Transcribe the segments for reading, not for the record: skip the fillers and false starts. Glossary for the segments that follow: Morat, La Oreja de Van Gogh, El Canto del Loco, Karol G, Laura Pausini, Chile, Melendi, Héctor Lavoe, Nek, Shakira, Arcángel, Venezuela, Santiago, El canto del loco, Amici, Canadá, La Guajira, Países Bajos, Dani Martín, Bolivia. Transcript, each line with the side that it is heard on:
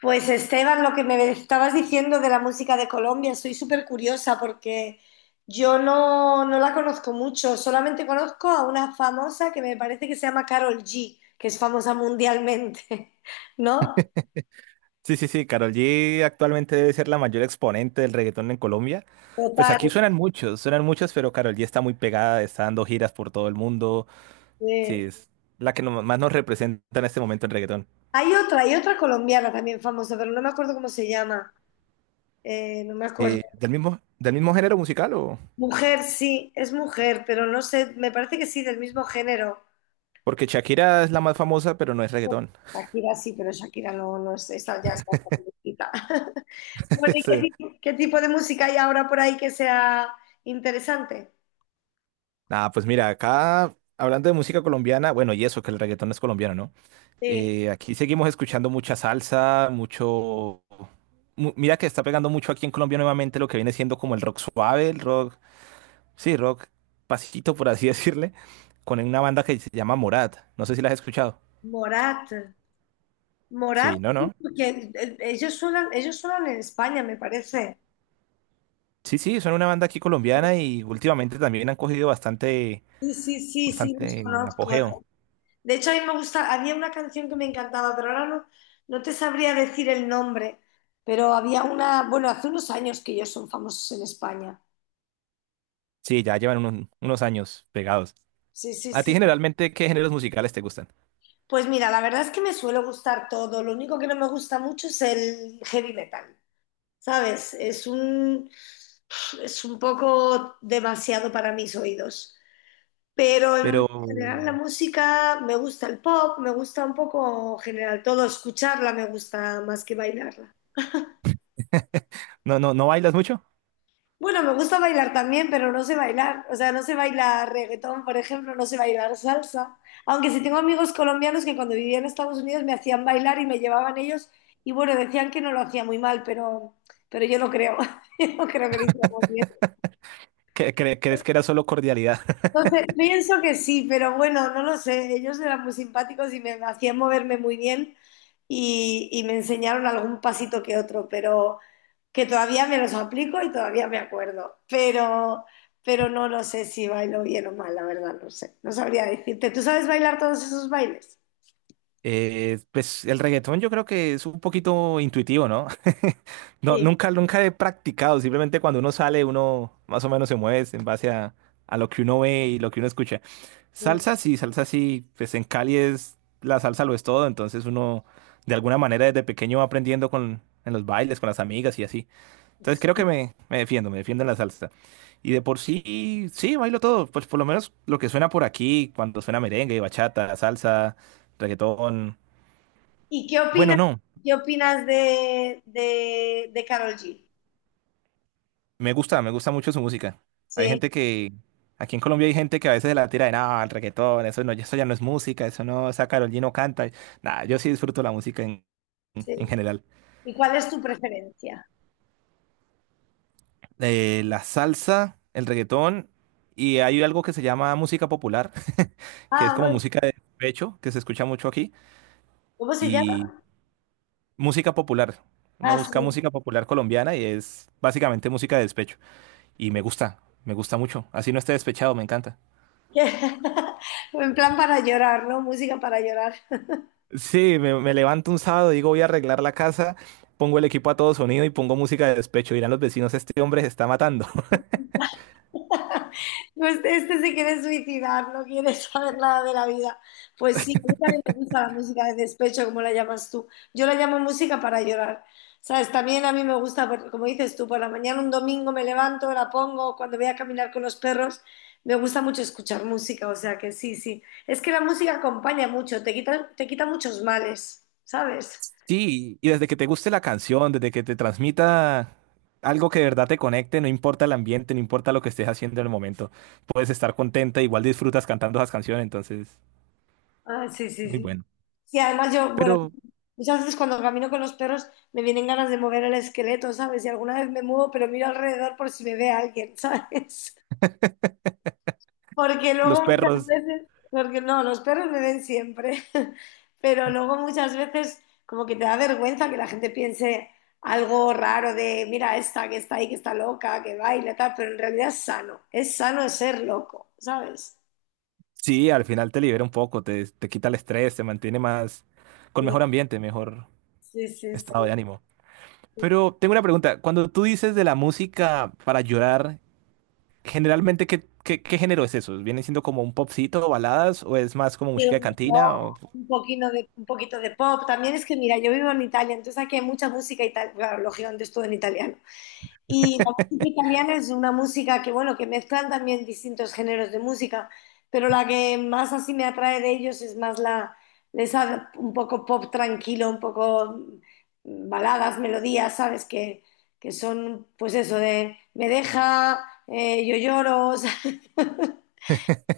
left: Pues Esteban, lo que me estabas diciendo de la música de Colombia, soy súper curiosa porque yo no la conozco mucho, solamente conozco a una famosa que me parece que se llama Carol G, que es famosa mundialmente, ¿no?
right: Sí, sí, sí, Karol G actualmente debe ser la mayor exponente del reggaetón en Colombia. Pues
left: Total.
right: aquí suenan muchos, pero Karol G está muy pegada, está dando giras por todo el mundo.
left: eh.
right: Sí, es la que más nos representa en este momento en reggaetón.
left: Hay otra colombiana también famosa, pero no me acuerdo cómo se llama, no me acuerdo.
right: ¿Del mismo género musical o?
left: Mujer, sí, es mujer, pero no sé, me parece que sí, del mismo género.
right: Porque Shakira es la más famosa, pero no es reggaetón.
left: Shakira sí, pero Shakira no es, esa ya está viejita. Bueno, ¿y qué,
right: Sí.
left: qué tipo de música hay ahora por ahí que sea interesante?
right: Nada, pues mira, acá hablando de música colombiana, bueno, y eso, que el reggaetón es colombiano, ¿no?
left: Sí,
right: Aquí seguimos escuchando mucha salsa, mira que está pegando mucho aquí en Colombia nuevamente lo que viene siendo como el rock suave, el rock, sí, rock pasito por así decirle, con una banda que se llama Morat. No sé si la has escuchado.
left: Morat, Morat,
right: Sí, no, no.
left: porque ellos suenan en España, me parece.
right: Sí, sí, son una banda aquí colombiana y últimamente también han cogido bastante,
left: Sí, sí, sí, sí, los
right: bastante
left: conozco.
right: apogeo.
left: De hecho, a mí me gusta, había una canción que me encantaba, pero ahora no, no te sabría decir el nombre, pero había una, bueno, hace unos años que ellos son famosos en España.
right: Sí, ya llevan unos años pegados.
left: Sí, sí,
right: ¿A ti
left: sí.
right: generalmente qué géneros musicales te gustan?
left: Pues mira, la verdad es que me suele gustar todo, lo único que no me gusta mucho es el heavy metal. ¿Sabes? Es un poco demasiado para mis oídos. Pero en
right: Pero...
left: general la música, me gusta el pop, me gusta un poco en general todo, escucharla me gusta más que bailarla.
right: No, no, ¿no bailas mucho?
left: Bueno, me gusta bailar también, pero no sé bailar. O sea, no sé bailar reggaetón, por ejemplo, no sé bailar salsa. Aunque sí tengo amigos colombianos que cuando vivía en Estados Unidos me hacían bailar y me llevaban ellos y bueno, decían que no lo hacía muy mal, pero yo no creo. Yo no creo que lo hiciera muy bien.
right: ¿Crees que era solo cordialidad?
left: Entonces, pienso que sí, pero bueno, no lo sé. Ellos eran muy simpáticos y me hacían moverme muy bien y me enseñaron algún pasito que otro, pero que todavía me los aplico y todavía me acuerdo. Pero no lo sé si bailo bien o mal, la verdad, no sé. No sabría decirte. ¿Tú sabes bailar todos esos bailes?
right: Pues el reggaetón yo creo que es un poquito intuitivo, ¿no? No,
left: Sí,
right: nunca, nunca he practicado, simplemente cuando uno sale, uno más o menos se mueve en base a lo que uno ve y lo que uno escucha.
left: sí,
right: Salsa sí, pues en Cali es, la salsa lo es todo, entonces uno de alguna manera desde pequeño va aprendiendo en los bailes, con las amigas y así. Entonces creo que me defiendo en la salsa. Y de por sí, sí, bailo todo, pues por lo menos lo que suena por aquí, cuando suena merengue, bachata, salsa, reggaetón.
left: ¿Y
right: Bueno, no,
left: qué opinas de Karol G?
right: me gusta mucho su música. Hay
left: Sí.
right: gente que, aquí en Colombia hay gente que a veces se la tira de nada, el reggaetón, eso no, eso ya no es música, eso no, esa Karol G no canta. Nada, yo sí disfruto la música
left: Sí.
right: en general.
left: ¿Y cuál es tu preferencia?
right: La salsa, el reggaetón, y hay algo que se llama música popular, que es
left: Ah,
right: como
left: bueno,
right: música de pecho, que se escucha mucho aquí,
left: ¿cómo se
right: y
left: llama?
right: música popular. Uno
left: Ah,
right: busca
left: sí.
right: música popular colombiana y es básicamente música de despecho. Y me gusta mucho. Así no esté despechado, me encanta.
left: En plan para llorar, ¿no? Música para llorar.
right: Sí, me levanto un sábado, digo voy a arreglar la casa, pongo el equipo a todo sonido y pongo música de despecho. Dirán los vecinos, este hombre se está matando.
left: No, este se quiere suicidar, no quiere saber nada de la vida. Pues sí, a mí también me gusta la música de despecho, como la llamas tú. Yo la llamo música para llorar. ¿Sabes? También a mí me gusta, como dices tú, por la mañana un domingo me levanto, la pongo, cuando voy a caminar con los perros, me gusta mucho escuchar música, o sea que sí, sí. Es que la música acompaña mucho, te quita muchos males, ¿sabes?
right: Sí, y desde que te guste la canción, desde que te transmita algo que de verdad te conecte, no importa el ambiente, no importa lo que estés haciendo en el momento, puedes estar contenta, igual disfrutas cantando esas canciones, entonces
left: Ah, sí,
right: es
left: sí,
right: muy
left: sí.
right: bueno.
left: Y además yo, bueno,
right: Pero
left: muchas veces cuando camino con los perros me vienen ganas de mover el esqueleto, ¿sabes? Y alguna vez me muevo, pero miro alrededor por si me ve alguien, ¿sabes? Porque
right: los
left: luego muchas
right: perros,
left: veces, porque no, los perros me ven siempre, pero luego muchas veces como que te da vergüenza que la gente piense algo raro de, mira, esta que está ahí, que está loca, que baila, tal, pero en realidad es sano ser loco, ¿sabes?
right: sí, al final te libera un poco, te quita el estrés, te mantiene más, con
left: Sí,
right: mejor ambiente, mejor
left: sí, sí,
right: estado de ánimo.
left: sí.
right: Pero tengo una pregunta. Cuando tú dices de la música para llorar, generalmente, qué género es eso? ¿Viene siendo como un popcito o baladas o es más como
left: Y
right: música de
left: un
right: cantina?
left: pop,
right: O-
left: un poquito de pop. También es que, mira, yo vivo en Italia, entonces aquí hay mucha música italiana, claro, lógicamente es todo en italiano. Y la música italiana es una música que, bueno, que mezclan también distintos géneros de música, pero la que más así me atrae de ellos es más la, esa un poco pop tranquilo, un poco baladas, melodías, ¿sabes? Que son, pues eso, de me deja, yo lloro, ¿sabes?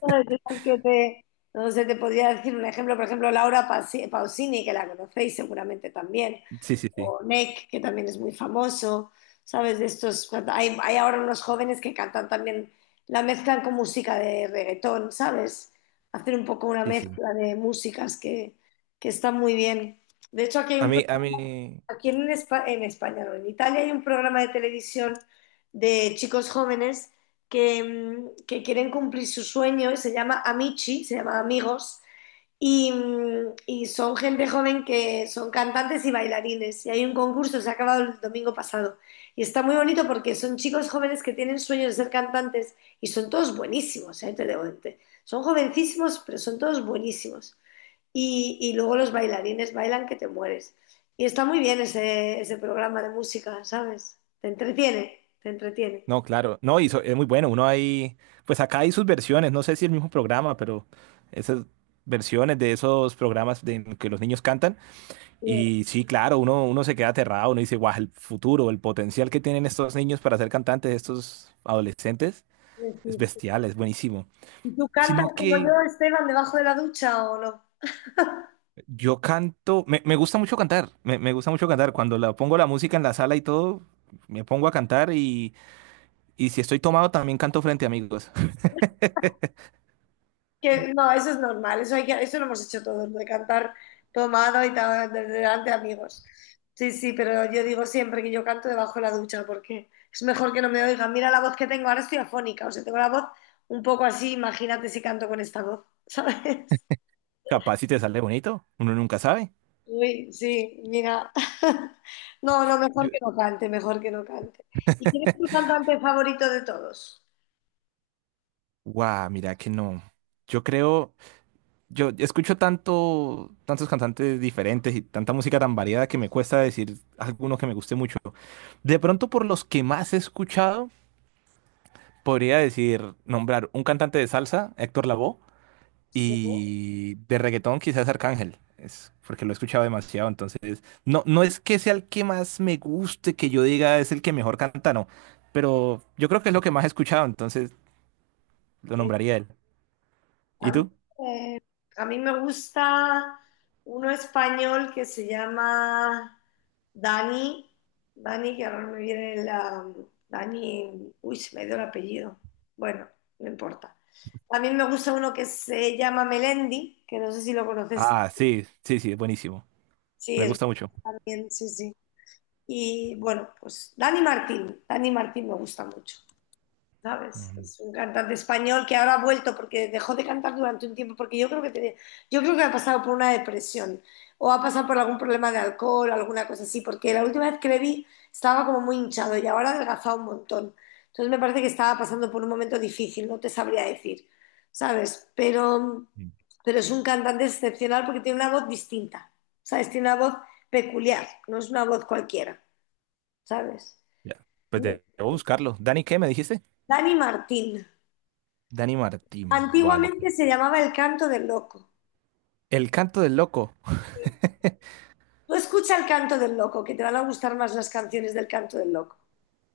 left: Ay, cosas que no sé, te podría decir un ejemplo, por ejemplo, Laura Pausini, que la conocéis seguramente también,
right: Sí, sí, sí.
left: o Nek, que también es muy famoso, ¿sabes? De estos, hay ahora unos jóvenes que cantan también, la mezclan con música de reggaetón, ¿sabes? Hacen un poco una
right: Sí, sí.
left: mezcla de músicas que está muy bien. De hecho, aquí hay
right: A
left: un
right: mí, a mí,
left: aquí en, en España, no, en Italia hay un programa de televisión de chicos jóvenes que, que quieren cumplir su sueño y se llama Amici, se llama Amigos, y, y son gente joven que son cantantes y bailarines. Y hay un concurso, se ha acabado el domingo pasado. Y está muy bonito porque son chicos jóvenes que tienen sueños de ser cantantes y son todos buenísimos, ¿eh? Son jovencísimos, pero son todos buenísimos y luego los bailarines bailan que te mueres. Y está muy bien ese, ese programa de música, ¿sabes? Te entretiene, te entretiene.
right: no, claro, no, y es muy bueno, uno hay, pues acá hay sus versiones, no sé si el mismo programa, pero esas versiones de esos programas de, en que los niños cantan,
left: Bien,
right: y sí, claro, uno se queda aterrado, uno dice, guau, el futuro, el potencial que tienen estos niños para ser cantantes, estos adolescentes,
left: bien,
right: es
left: sí. Sí.
right: bestial, es buenísimo.
left: ¿Y tú cantas
right: Sino
left: como
right: que
left: yo, Esteban, debajo de la ducha o no?
right: yo canto, me gusta mucho cantar, me gusta mucho cantar. Cuando la pongo la música en la sala y todo, me pongo a cantar y si estoy tomado también canto frente a amigos.
left: Que no, eso es normal, eso, hay que, eso lo hemos hecho todos, de cantar tomado y tal, delante de amigos. Sí, sí, pero yo digo siempre que yo canto debajo de la ducha porque es mejor que no me oigan. Mira la voz que tengo, ahora estoy afónica, o sea, tengo la voz un poco así, imagínate si canto con esta voz, ¿sabes?
right: Capaz si te sale bonito, uno nunca sabe.
left: Uy, sí, mira. No, no, mejor
right: Yo-
left: que no cante, mejor que no cante. ¿Y quién es tu cantante favorito de todos?
right: Guau, mira que no. Yo creo, yo escucho tanto, tantos cantantes diferentes y tanta música tan variada que me cuesta decir alguno que me guste mucho. De pronto, por los que más he escuchado, podría decir, nombrar un cantante de salsa, Héctor Lavoe.
left: Sí,
right: Y de reggaetón quizás Arcángel, es porque lo he escuchado demasiado, entonces no, no es que sea el que más me guste, que yo diga es el que mejor canta, no, pero yo creo que es lo que más he escuchado, entonces lo
left: sí.
right: nombraría él.
left: A
right: ¿Y
left: mí,
right: tú?
left: eh, a mí me gusta uno español que se llama Dani. Dani, que ahora no me viene la... Dani, uy, se me dio el apellido. Bueno, no importa. También me gusta uno que se llama Melendi, que no sé si lo conoces.
right: Ah, sí, sí, sí, es buenísimo,
left: Sí,
right: me
left: es
right: gusta mucho.
left: también, sí, sí. Y bueno, pues Dani Martín, Dani Martín me gusta mucho, ¿sabes?
right: Ujú.
left: Es un cantante español que ahora ha vuelto porque dejó de cantar durante un tiempo, porque yo creo que yo creo que ha pasado por una depresión o ha pasado por algún problema de alcohol, alguna cosa así, porque la última vez que le vi estaba como muy hinchado y ahora ha adelgazado un montón. Entonces me parece que estaba pasando por un momento difícil, no te sabría decir, ¿sabes? Pero es un cantante excepcional porque tiene una voz distinta, ¿sabes? Tiene una voz peculiar, no es una voz cualquiera. ¿Sabes?
right: Ya. Pues debo buscarlo. ¿Dani qué me dijiste?
left: Dani Martín.
right: Dani Martín. Vale, pues.
left: Antiguamente se llamaba El Canto del Loco.
right: El canto del loco.
left: Tú escucha El Canto del Loco, que te van a gustar más las canciones del Canto del Loco.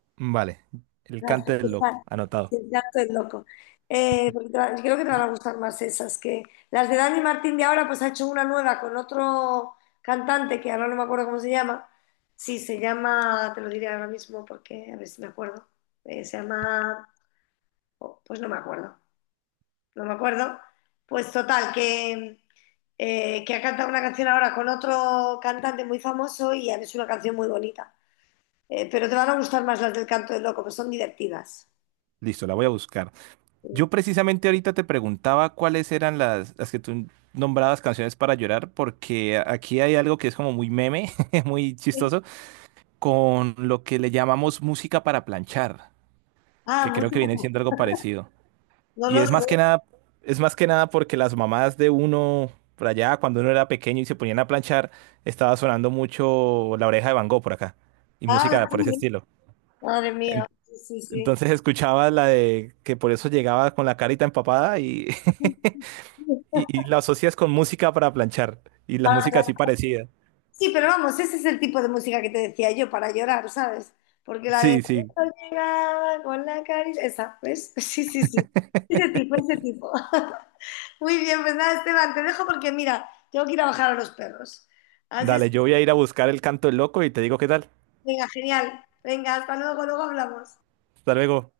right: Vale, el
left: Las que
right: canto del
left: están-
right: loco, anotado.
left: El Canto del Loco. Porque creo que te van
right: Yo-
left: a gustar más esas que las de Dani Martín de ahora, pues ha hecho una nueva con otro cantante que ahora no me acuerdo cómo se llama. Sí, se llama, te lo diré ahora mismo porque a ver si me acuerdo. Se llama, oh, pues no me acuerdo, no me acuerdo. Pues total, que ha cantado una canción ahora con otro cantante muy famoso y es una canción muy bonita. Pero te van a gustar más las del canto del loco, que son divertidas.
right: Listo, la voy a buscar. Yo precisamente ahorita te preguntaba cuáles eran las que tú nombrabas canciones para llorar, porque aquí hay algo que es como muy meme, muy
left: Sí.
right: chistoso, con lo que le llamamos música para planchar,
left: Ah,
right: que creo
left: mucho-
right: que viene siendo algo parecido.
left: no
right: Y
left: lo sé.
right: es más que nada porque las mamás de uno, por allá, cuando uno era pequeño y se ponían a planchar, estaba sonando mucho La Oreja de Van Gogh por acá, y
left: Ah,
right: música por ese
left: sí,
right: estilo.
left: madre mía.
right: En-
left: Sí, sí, sí.
right: Entonces escuchaba la de que por eso llegaba con la carita empapada y... Y, y la asocias con música para planchar. Y la música así
left: Para-
right: parecida.
left: Sí, pero vamos, ese es el tipo de música que te decía yo para llorar, ¿sabes? Porque la de
right: Sí, sí.
left: "Cuando llegaba con la caricia", esa, ¿ves? Sí, sí, sí. Ese tipo, ese tipo. Muy bien, pues nada, Esteban, te dejo porque mira, tengo que ir a bajar a los perros. Así es.
right: Dale, yo voy a ir a buscar el canto del loco y te digo qué tal.
left: Venga, genial. Venga, hasta luego, luego hablamos.
right: Hasta luego.